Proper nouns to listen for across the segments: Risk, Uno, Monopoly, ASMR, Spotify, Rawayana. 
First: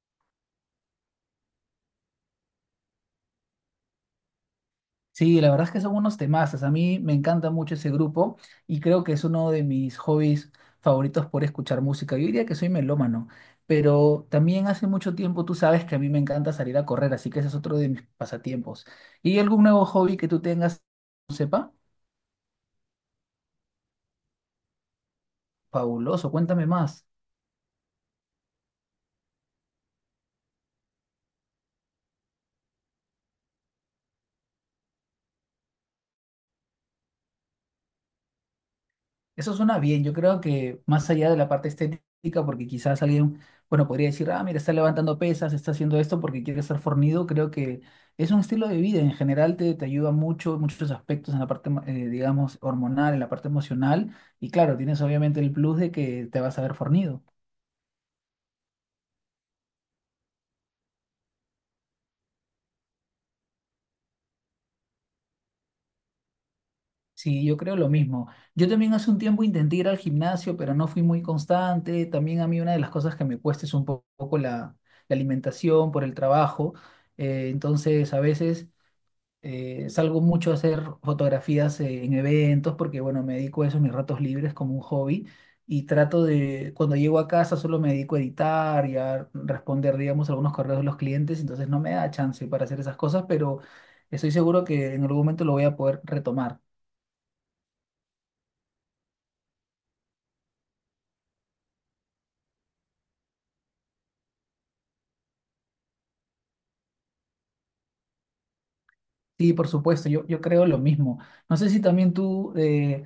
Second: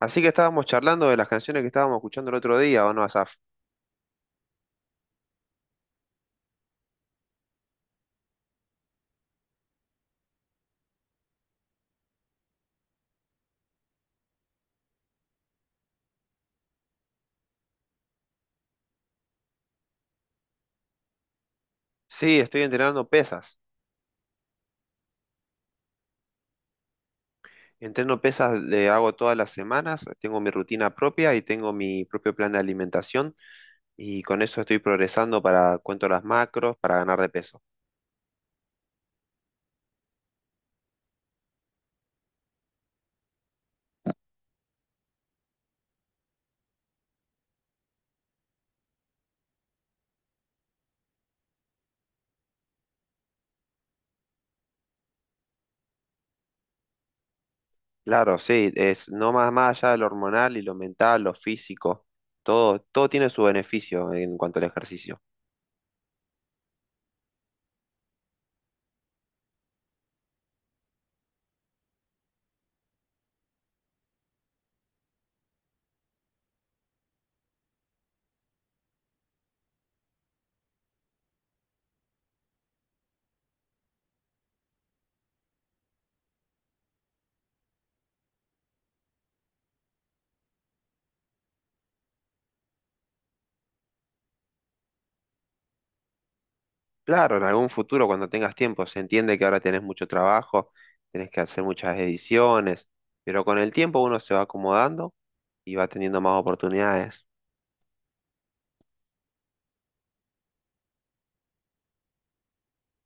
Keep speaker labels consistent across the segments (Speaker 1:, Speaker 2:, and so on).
Speaker 1: Así que estábamos charlando de las canciones que estábamos escuchando el otro día, ¿o no, Asaf?
Speaker 2: Sí, la verdad es que son unos temazos. A mí me encanta mucho ese grupo y creo que es uno de mis hobbies favoritos por escuchar música. Yo diría que soy melómano, pero también hace mucho tiempo tú sabes que a mí me encanta salir a correr, así que ese es otro de mis pasatiempos. ¿Y algún nuevo hobby que tú tengas, sepa?
Speaker 1: Sí, estoy entrenando pesas.
Speaker 2: Fabuloso, cuéntame más.
Speaker 1: Entreno pesas, le hago todas las semanas, tengo mi rutina propia y tengo mi propio plan de alimentación y con eso estoy progresando para, cuento las macros, para ganar de peso.
Speaker 2: Eso suena bien, yo creo que más allá de la parte estética, porque quizás alguien, bueno, podría decir, ah, mira, está levantando pesas, está haciendo esto porque quiere estar fornido, creo que es un estilo de vida, en general te ayuda mucho, muchos aspectos en la parte, digamos, hormonal, en la parte emocional, y claro, tienes obviamente el plus de que te vas a ver fornido.
Speaker 1: Claro, sí, es no más, más allá de lo hormonal y lo mental, lo físico, todo, todo tiene su beneficio en cuanto al ejercicio.
Speaker 2: Sí, yo creo lo mismo. Yo también hace un tiempo intenté ir al gimnasio, pero no fui muy constante, también a mí una de las cosas que me cuesta es un poco la alimentación por el trabajo, entonces a veces... salgo mucho a hacer fotografías en eventos porque, bueno, me dedico a eso en mis ratos libres como un hobby y trato de, cuando llego a casa solo me dedico a editar y a responder, digamos, algunos correos de los clientes, entonces no me da chance para hacer esas cosas, pero estoy seguro que en algún momento lo voy a poder retomar.
Speaker 1: Claro, en algún futuro cuando tengas tiempo, se entiende que ahora tenés mucho trabajo, tenés que hacer muchas ediciones, pero con el tiempo uno se va acomodando y va teniendo más oportunidades.
Speaker 2: Sí, por supuesto, yo creo lo mismo. No sé si también tú...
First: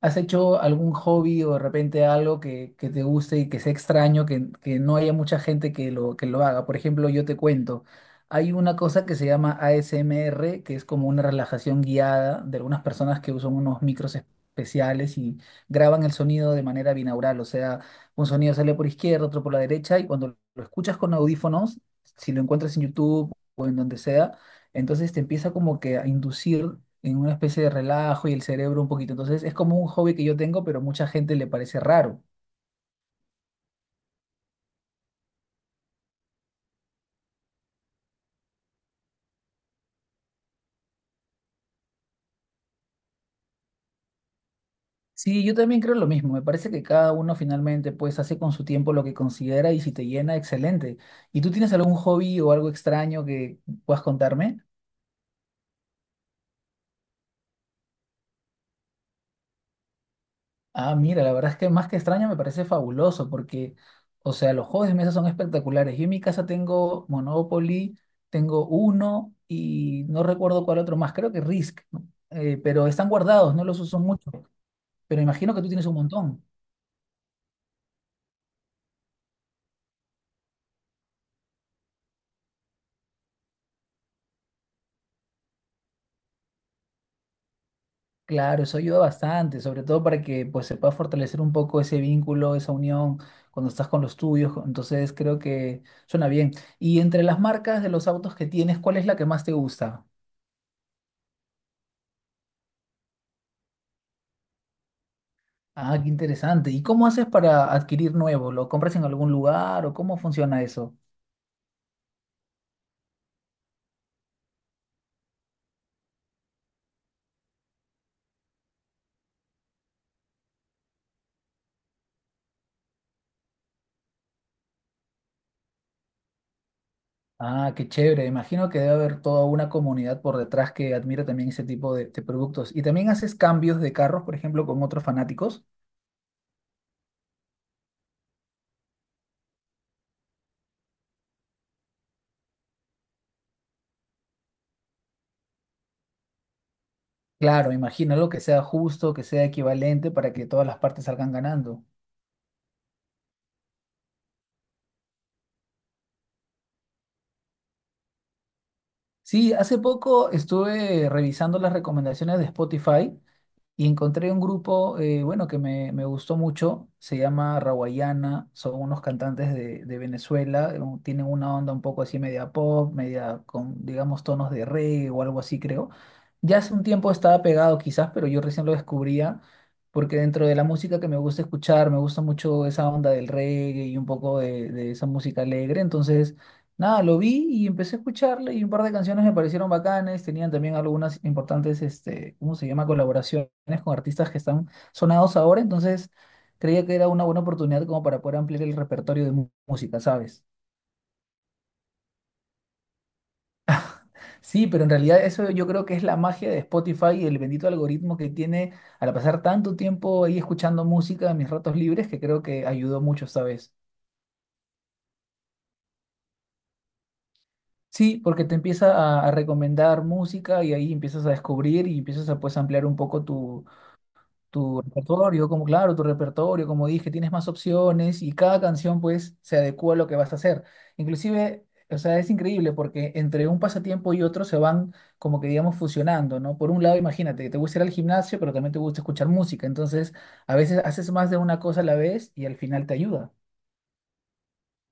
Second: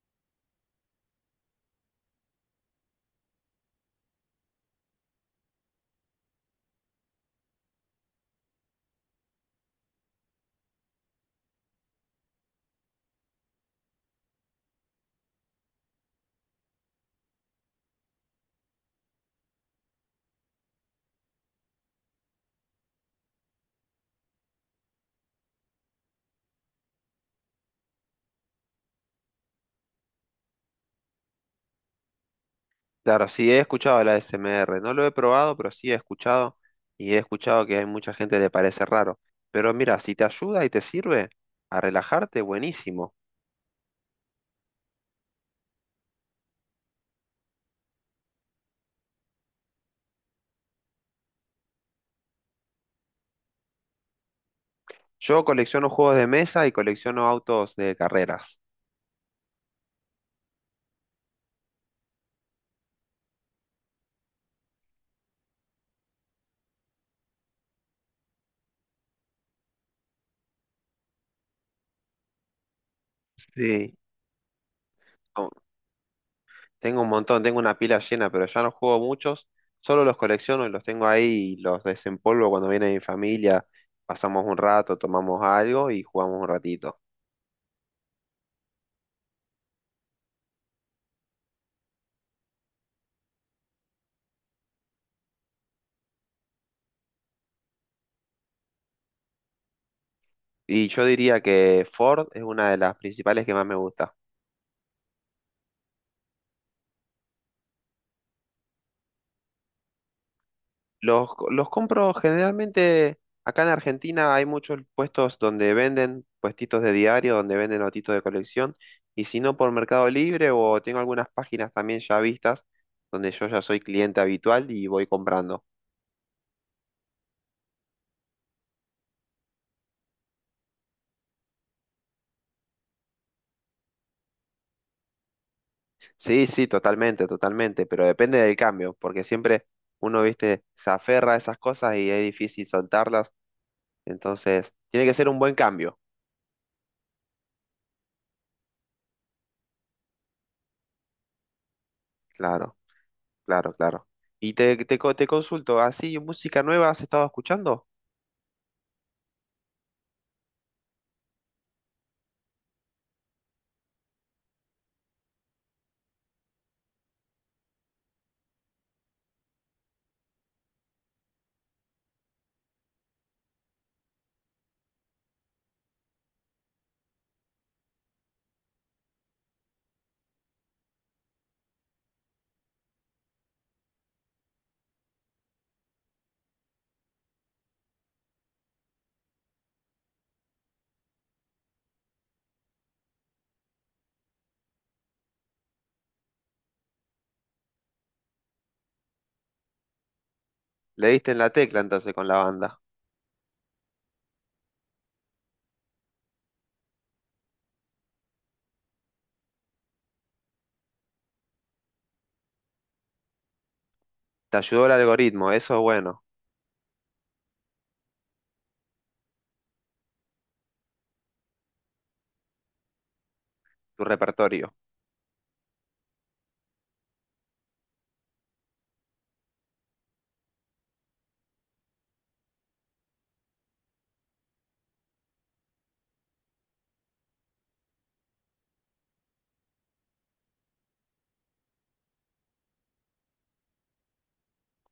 Speaker 2: ¿Has hecho algún hobby o de repente algo que te guste y que sea extraño, que no haya mucha gente que que lo haga? Por ejemplo, yo te cuento, hay una cosa que se llama ASMR, que es como una relajación guiada de algunas personas que usan unos micros especiales y graban el sonido de manera binaural, o sea, un sonido sale por izquierda, otro por la derecha, y cuando lo escuchas con audífonos, si lo encuentras en YouTube o en donde sea, entonces te empieza como que a inducir en una especie de relajo y el cerebro un poquito. Entonces es como un hobby que yo tengo, pero a mucha gente le parece raro.
Speaker 1: Claro, sí he escuchado la SMR, no lo he probado, pero sí he escuchado y he escuchado que hay mucha gente que le parece raro. Pero mira, si te ayuda y te sirve a relajarte, buenísimo.
Speaker 2: Sí, yo también creo lo mismo. Me parece que cada uno finalmente pues hace con su tiempo lo que considera y si te llena, excelente. ¿Y tú tienes algún hobby o algo extraño que puedas contarme?
Speaker 1: Yo colecciono juegos de mesa y colecciono autos de carreras.
Speaker 2: Ah, mira, la verdad es que más que extraño me parece fabuloso porque, o sea, los juegos de mesa son espectaculares. Yo en mi casa tengo Monopoly, tengo Uno y no recuerdo cuál otro más, creo que Risk, ¿no? Pero están guardados, no los
Speaker 1: Sí,
Speaker 2: uso mucho, pero imagino que tú tienes un montón.
Speaker 1: tengo un montón, tengo una pila llena, pero ya no juego muchos, solo los colecciono y los tengo ahí y los desempolvo cuando viene mi familia, pasamos un rato, tomamos algo y jugamos un ratito.
Speaker 2: Claro, eso ayuda bastante, sobre todo para que pues se pueda fortalecer un poco ese vínculo, esa unión cuando estás con los tuyos. Entonces creo que suena bien. Y entre las marcas de los autos que tienes, ¿cuál es la que más te gusta?
Speaker 1: Y yo diría que Ford es una de las principales que más me gusta.
Speaker 2: Ah, qué interesante. ¿Y cómo haces para adquirir nuevo? ¿Lo compras en algún lugar o cómo funciona eso?
Speaker 1: Los compro generalmente, acá en Argentina hay muchos puestos donde venden, puestitos de diario, donde venden notitos de colección, y si no por Mercado Libre o tengo algunas páginas también ya vistas, donde yo ya soy cliente habitual y voy comprando.
Speaker 2: Ah, qué chévere. Imagino que debe haber toda una comunidad por detrás que admira también ese tipo de productos. ¿Y también haces cambios de carros, por ejemplo, con otros fanáticos?
Speaker 1: Sí, sí, totalmente, totalmente, pero depende del cambio, porque siempre uno, viste, se aferra a esas cosas y es difícil soltarlas, entonces tiene que ser un buen cambio,
Speaker 2: Claro, imagino lo que sea justo, que sea equivalente para que todas las partes salgan ganando.
Speaker 1: claro, claro, claro. Y te consulto, ¿así música nueva has estado escuchando?
Speaker 2: Sí, hace poco estuve revisando las recomendaciones de Spotify y encontré un grupo, bueno, que me gustó mucho, se llama Rawayana, son unos cantantes de Venezuela, un- tienen una onda un poco así media pop, media con, digamos, tonos de reggae o algo así, creo. Ya hace un tiempo estaba pegado quizás, pero yo recién lo descubría, porque dentro de la música que me gusta escuchar, me gusta mucho esa onda del reggae y un poco de esa música alegre, entonces nada, lo vi y empecé a escucharle y un par de canciones me parecieron bacanes, tenían también algunas importantes, este, ¿cómo se llama? Colaboraciones con artistas que están sonados ahora, entonces creía que era una buena oportunidad como para poder ampliar el repertorio de música, ¿sabes?
Speaker 1: Le diste en la tecla entonces con la banda,
Speaker 2: Sí, pero en realidad eso yo creo que es la magia de Spotify y el bendito algoritmo que tiene al pasar tanto tiempo ahí escuchando música en mis ratos libres que creo que ayudó mucho esta vez.
Speaker 1: te ayudó el algoritmo, eso es bueno,
Speaker 2: Sí, porque te empieza a recomendar música y ahí empiezas a descubrir y empiezas a pues ampliar un poco tu
Speaker 1: tu repertorio.
Speaker 2: tu repertorio, como dije, tienes más opciones y cada canción pues se adecua a lo que vas a hacer. Inclusive, o sea, es increíble porque entre un pasatiempo y otro se van como que digamos fusionando, ¿no? Por un lado, imagínate, te gusta ir al gimnasio, pero también te gusta escuchar música, entonces a veces haces más de una cosa a la vez y al final te ayuda.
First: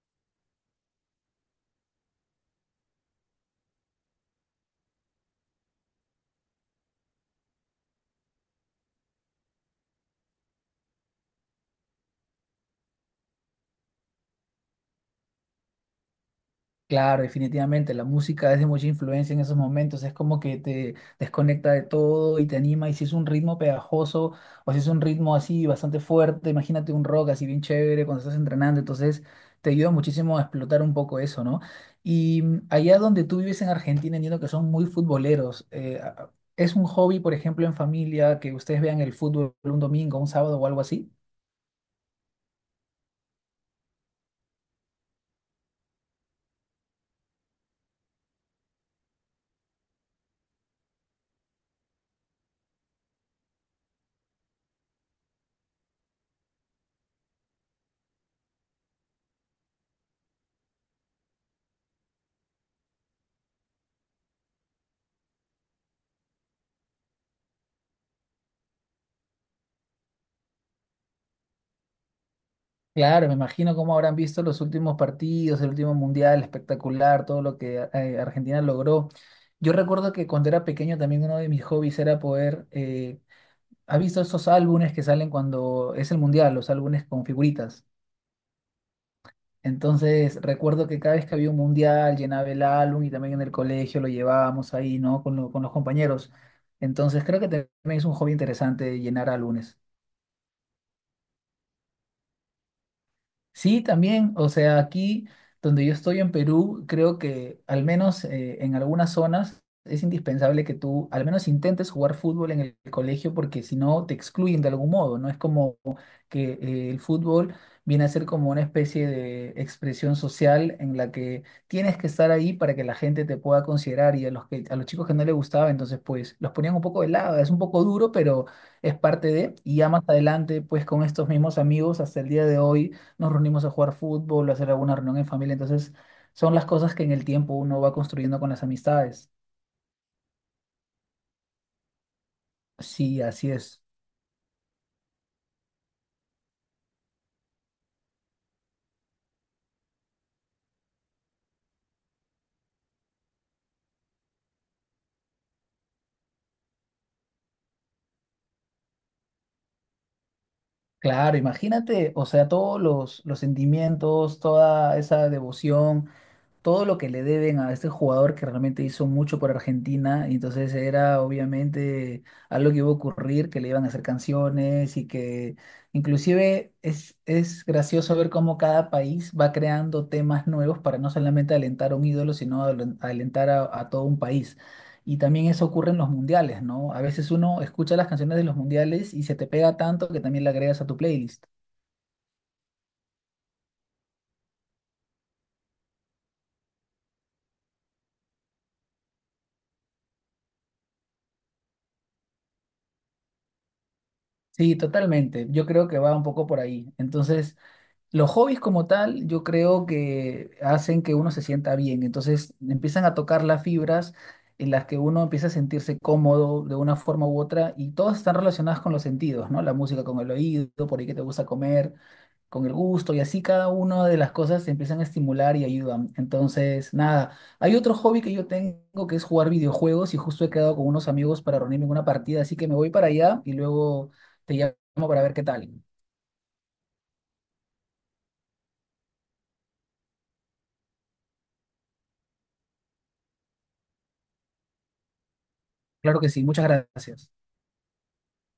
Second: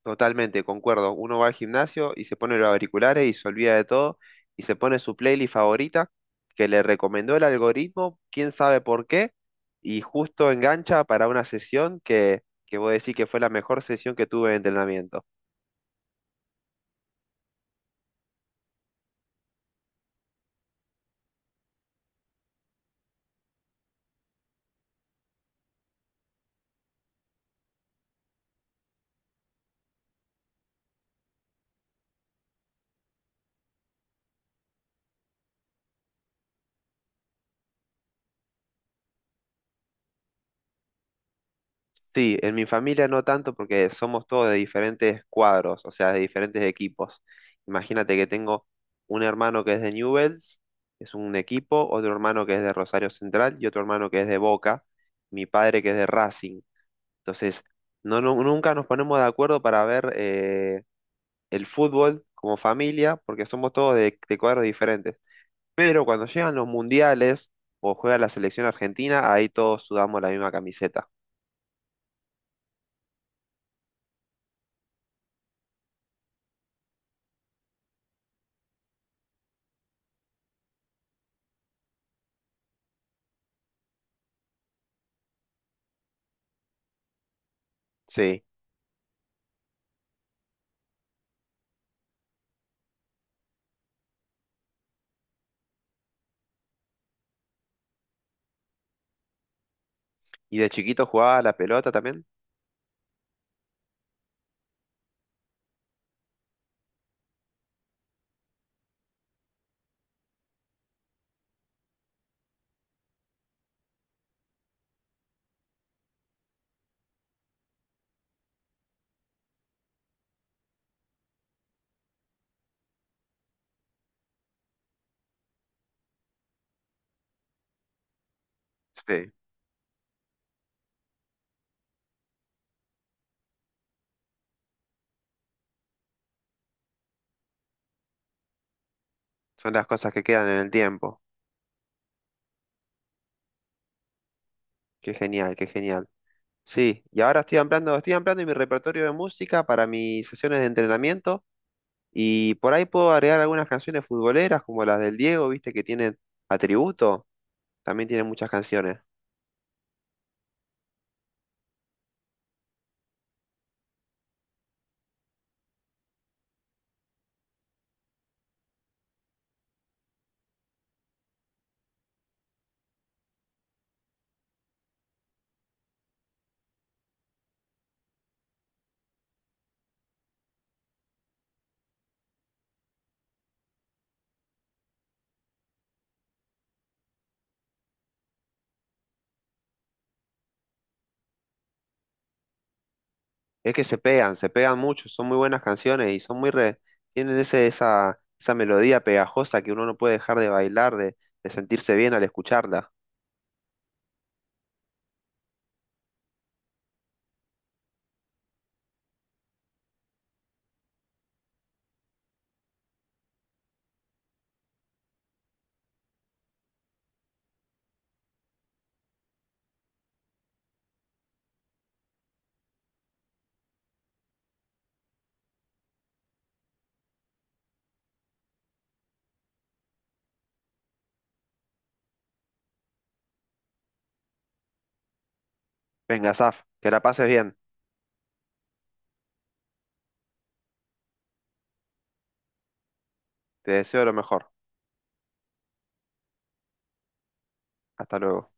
Speaker 1: Totalmente, concuerdo. Uno va al gimnasio y se pone los auriculares y se olvida de todo y se pone su playlist favorita que le recomendó el algoritmo, quién sabe por qué, y justo engancha para una sesión que voy a decir que fue la mejor sesión que tuve de entrenamiento.
Speaker 2: Claro, definitivamente, la música es de mucha influencia en esos momentos, es como que te desconecta de todo y te anima, y si es un ritmo pegajoso o si es un ritmo así bastante fuerte, imagínate un rock así bien chévere cuando estás entrenando, entonces te ayuda muchísimo a explotar un poco eso, ¿no? Y mm, allá donde tú vives en Argentina, entiendo que son muy futboleros, a- ¿es un hobby, por ejemplo, en familia, que ustedes vean el fútbol un domingo, un sábado o algo así?
Speaker 1: Sí, en mi familia no tanto porque somos todos de diferentes cuadros, o sea, de diferentes equipos. Imagínate que tengo un hermano que es de Newell's, es un equipo, otro hermano que es de Rosario Central y otro hermano que es de Boca, mi padre que es de Racing. Entonces, no, nunca nos ponemos de acuerdo para ver el fútbol como familia porque somos todos de cuadros diferentes. Pero cuando llegan los mundiales o juega la selección argentina, ahí todos sudamos la misma camiseta.
Speaker 2: Claro, me imagino cómo habrán visto los últimos partidos, el último mundial espectacular, todo lo que Argentina logró. Yo recuerdo que cuando era pequeño también uno de mis hobbies era poder, ¿has visto esos álbumes que salen cuando es el mundial, los álbumes con figuritas?
Speaker 1: Sí.
Speaker 2: Entonces recuerdo que cada vez que había un mundial llenaba el álbum y también en el colegio lo llevábamos ahí, ¿no? Con, con los compañeros. Entonces creo que también es un hobby interesante llenar álbumes.
Speaker 1: ¿Y de chiquito jugaba a la pelota también?
Speaker 2: Sí, también, o sea, aquí donde yo estoy en Perú, creo que al menos en algunas zonas es indispensable que tú al menos intentes jugar fútbol en el colegio porque si no te excluyen de algún modo, ¿no? Es como que el fútbol viene a ser como una especie de expresión social en la que tienes que estar ahí para que la gente te pueda considerar y a los a los chicos que no les gustaba, entonces pues los ponían un poco de lado, es un poco duro, pero es parte
Speaker 1: Sí,
Speaker 2: de, y ya más adelante pues con estos mismos amigos hasta el día de hoy nos reunimos a jugar fútbol, a hacer alguna reunión en familia. Entonces, son las cosas que en el tiempo uno va construyendo con las amistades.
Speaker 1: son las cosas que quedan en el tiempo.
Speaker 2: Sí, así es.
Speaker 1: Qué genial, qué genial. Sí, y ahora estoy ampliando mi repertorio de música para mis sesiones de entrenamiento y por ahí puedo agregar algunas canciones futboleras como las del Diego, viste, que tienen atributo, también tienen muchas canciones.
Speaker 2: Claro, imagínate, o sea, todos los sentimientos, toda esa devoción todo lo que le deben a este jugador que realmente hizo mucho por Argentina, y entonces era obviamente algo que iba a ocurrir, que le iban a hacer canciones y que inclusive es gracioso ver cómo cada país va creando temas nuevos para no solamente alentar a un ídolo, sino alentar a todo un país. Y también eso ocurre en los mundiales, ¿no? A veces uno escucha las canciones de los mundiales y se te pega tanto que también la agregas a tu playlist.
Speaker 1: Es que se pegan mucho, son muy buenas canciones y son muy tienen esa melodía pegajosa que uno no puede dejar de bailar, de sentirse bien al escucharla.
Speaker 2: Sí, totalmente. Yo creo que va un poco por ahí. Entonces... Los hobbies como tal, yo creo que hacen que uno se sienta bien. Entonces empiezan a tocar las fibras en las que uno empieza a sentirse cómodo de una forma u otra y todas están relacionadas con los sentidos, ¿no? La música con el oído, por ahí que te gusta comer, con el gusto y así cada una de las cosas te empiezan a estimular y ayudan. Entonces, nada, hay otro hobby que yo tengo que es jugar videojuegos y justo he quedado con unos amigos para reunirme en una partida, así que me voy para allá y luego te llamo para ver qué tal.
Speaker 1: Venga, Saf, que la pases bien, te deseo lo mejor.
Speaker 2: Claro que sí, muchas gracias.
Speaker 1: Hasta luego.